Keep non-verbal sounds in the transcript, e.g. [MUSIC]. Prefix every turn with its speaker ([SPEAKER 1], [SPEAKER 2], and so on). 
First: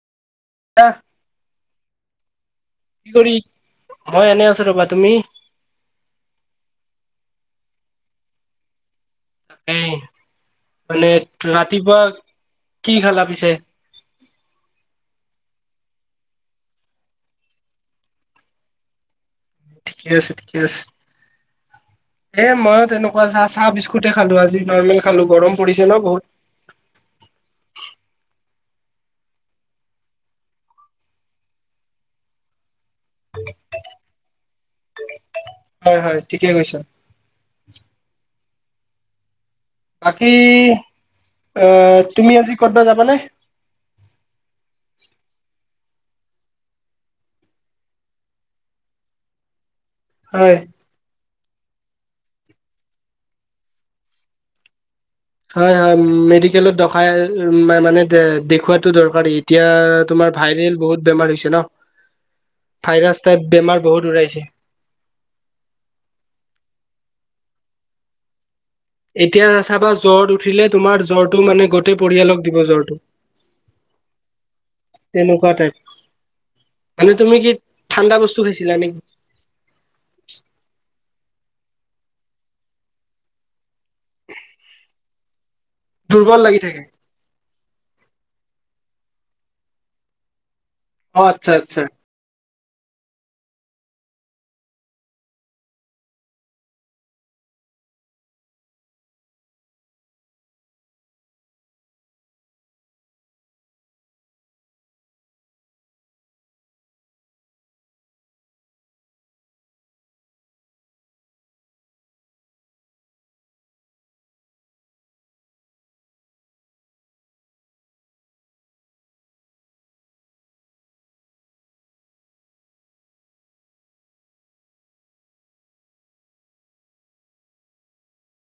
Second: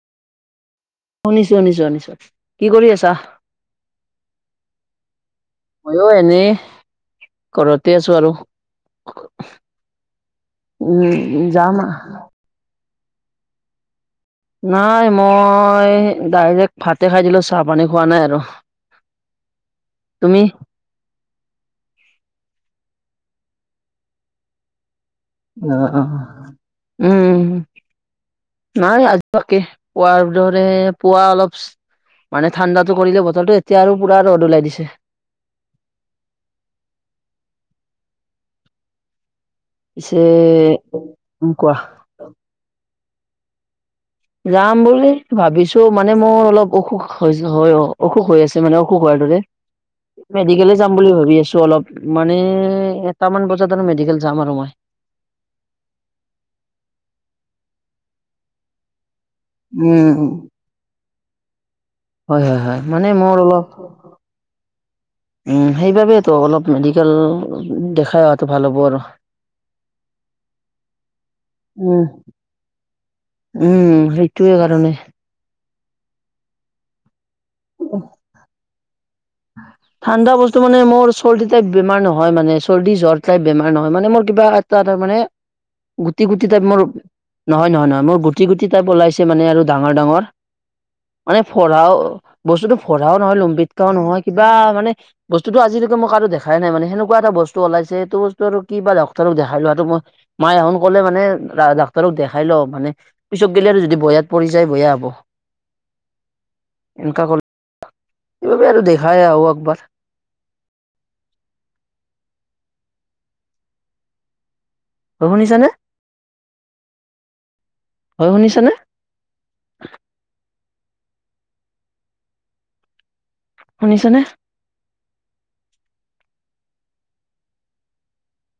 [SPEAKER 1] কি
[SPEAKER 2] শুনিছো শুনিছো শুনিছো, কি কৰি আছা?
[SPEAKER 1] মই এনে আছো ৰবা তুমি
[SPEAKER 2] মইয়ো এনেই ঘৰতে আছো আৰু।
[SPEAKER 1] এনেই মানে
[SPEAKER 2] উম যাম
[SPEAKER 1] ৰাতিপুৱা কি খালা পিছে?
[SPEAKER 2] নাই মই ডাইৰেক্ট ভাতে খাই দিলো চাহ পানী খোৱা নাই আৰু।
[SPEAKER 1] ঠিকে আছে
[SPEAKER 2] তুমি?
[SPEAKER 1] ঠিকে আছে। এ মইয়ো তেনেকুৱা চাহ-চাহ বিস্কুটে খালো আজি নৰ্মেলি।
[SPEAKER 2] অঁ, উম। নাই আজিও একেই, পুৱাৰ দৰে পুৱা অলপ মানে ঠাণ্ডাত- কৰিলে বতৰ টো এতিয়া আৰু পুৰা ৰ'দ ওলাই দিছে
[SPEAKER 1] হয় হয় ঠিকে কৈছ
[SPEAKER 2] পিছে
[SPEAKER 1] বাকী
[SPEAKER 2] উম
[SPEAKER 1] অ
[SPEAKER 2] কোৱা
[SPEAKER 1] তুমি আজি ক'তবা যাবানে?
[SPEAKER 2] যাম বুলি ভাবিছো মানে মোৰ অলপ অসুখ হৈ অসুখ হৈ আছে মানে অসুখ হোৱাৰ দৰে
[SPEAKER 1] হয়
[SPEAKER 2] মেডিকেলে যাম বুলি ভাবি আছো অলপ মানে এটামান বজাত আৰু মেডিকেল যাম আৰু মই
[SPEAKER 1] হয় হয় মেডিকেলত দখাই মানে দেখুৱাতটো দৰকাৰি এতিয়া
[SPEAKER 2] উম।
[SPEAKER 1] তোমাৰ ভাইৰেল বহুত বেমাৰ হৈছে ন
[SPEAKER 2] হয় হয় হয় মানে
[SPEAKER 1] ভাইৰাছ
[SPEAKER 2] মোৰ
[SPEAKER 1] টাইপ
[SPEAKER 2] অলপ
[SPEAKER 1] বেমাৰ বহুত ওৰাইছে
[SPEAKER 2] উম সেইবাবেতো অলপ মেডিকেল দেখাই অহাটো ভাল হ'ব আৰু
[SPEAKER 1] এতিয়া চাবা জ্বৰ উঠিলে তোমাৰ জ্বৰটো মানে গটেই
[SPEAKER 2] উম।
[SPEAKER 1] পৰিয়ালক দিব জ্বৰটো
[SPEAKER 2] উম সেইটোৱে কাৰণে
[SPEAKER 1] তেনেকুৱা টাইপ মানে তুমি কি ঠাণ্ডা বস্তু খাইছিলা নেকি?
[SPEAKER 2] ঠাণ্ডা বস্তু মানে মোৰ চৰ্দি টাইপ বেমাৰ নহয় মানে, চৰ্দি জ্বৰ টাইপ বেমাৰ নহয় মানে মোৰ কিবা এটা মানে গুটি
[SPEAKER 1] দুৰ্বল
[SPEAKER 2] গুটি
[SPEAKER 1] লাগি
[SPEAKER 2] টাইপ
[SPEAKER 1] থাকে।
[SPEAKER 2] মোৰ নহয় নহয় নহয় মোৰ গুটি গুটি টাইপ ওলাইছে মানে আৰু ডাঙৰ ডাঙৰ
[SPEAKER 1] অ'
[SPEAKER 2] মানে
[SPEAKER 1] আচ্ছা আচ্ছা।
[SPEAKER 2] ফৰাও বস্তুতো ফৰাও নহয় লম্বিতকাও নহয় কিবা মানে বস্তুটো আজিলৈকে মই কাৰো দেখাই নাই মানে সেনেকুৱা এটা বস্তু ওলাইছে এইটো বস্তু আৰু কিবা ডক্ৰৰক দেখাই লোৱাটো মই মায়ে এনে কলে মানে ডাক্তৰক দেখাই ল মানে পিছত গেলে আৰু যদি বেয়াত পৰি যায় বেয়া হব
[SPEAKER 1] [INAUDIBLE]
[SPEAKER 2] এনকা কলে কি কৰবি আৰু দেখাই আহোঁ একবাৰ শুনিছানে, হয় শুনিছানে? শুনিছানে?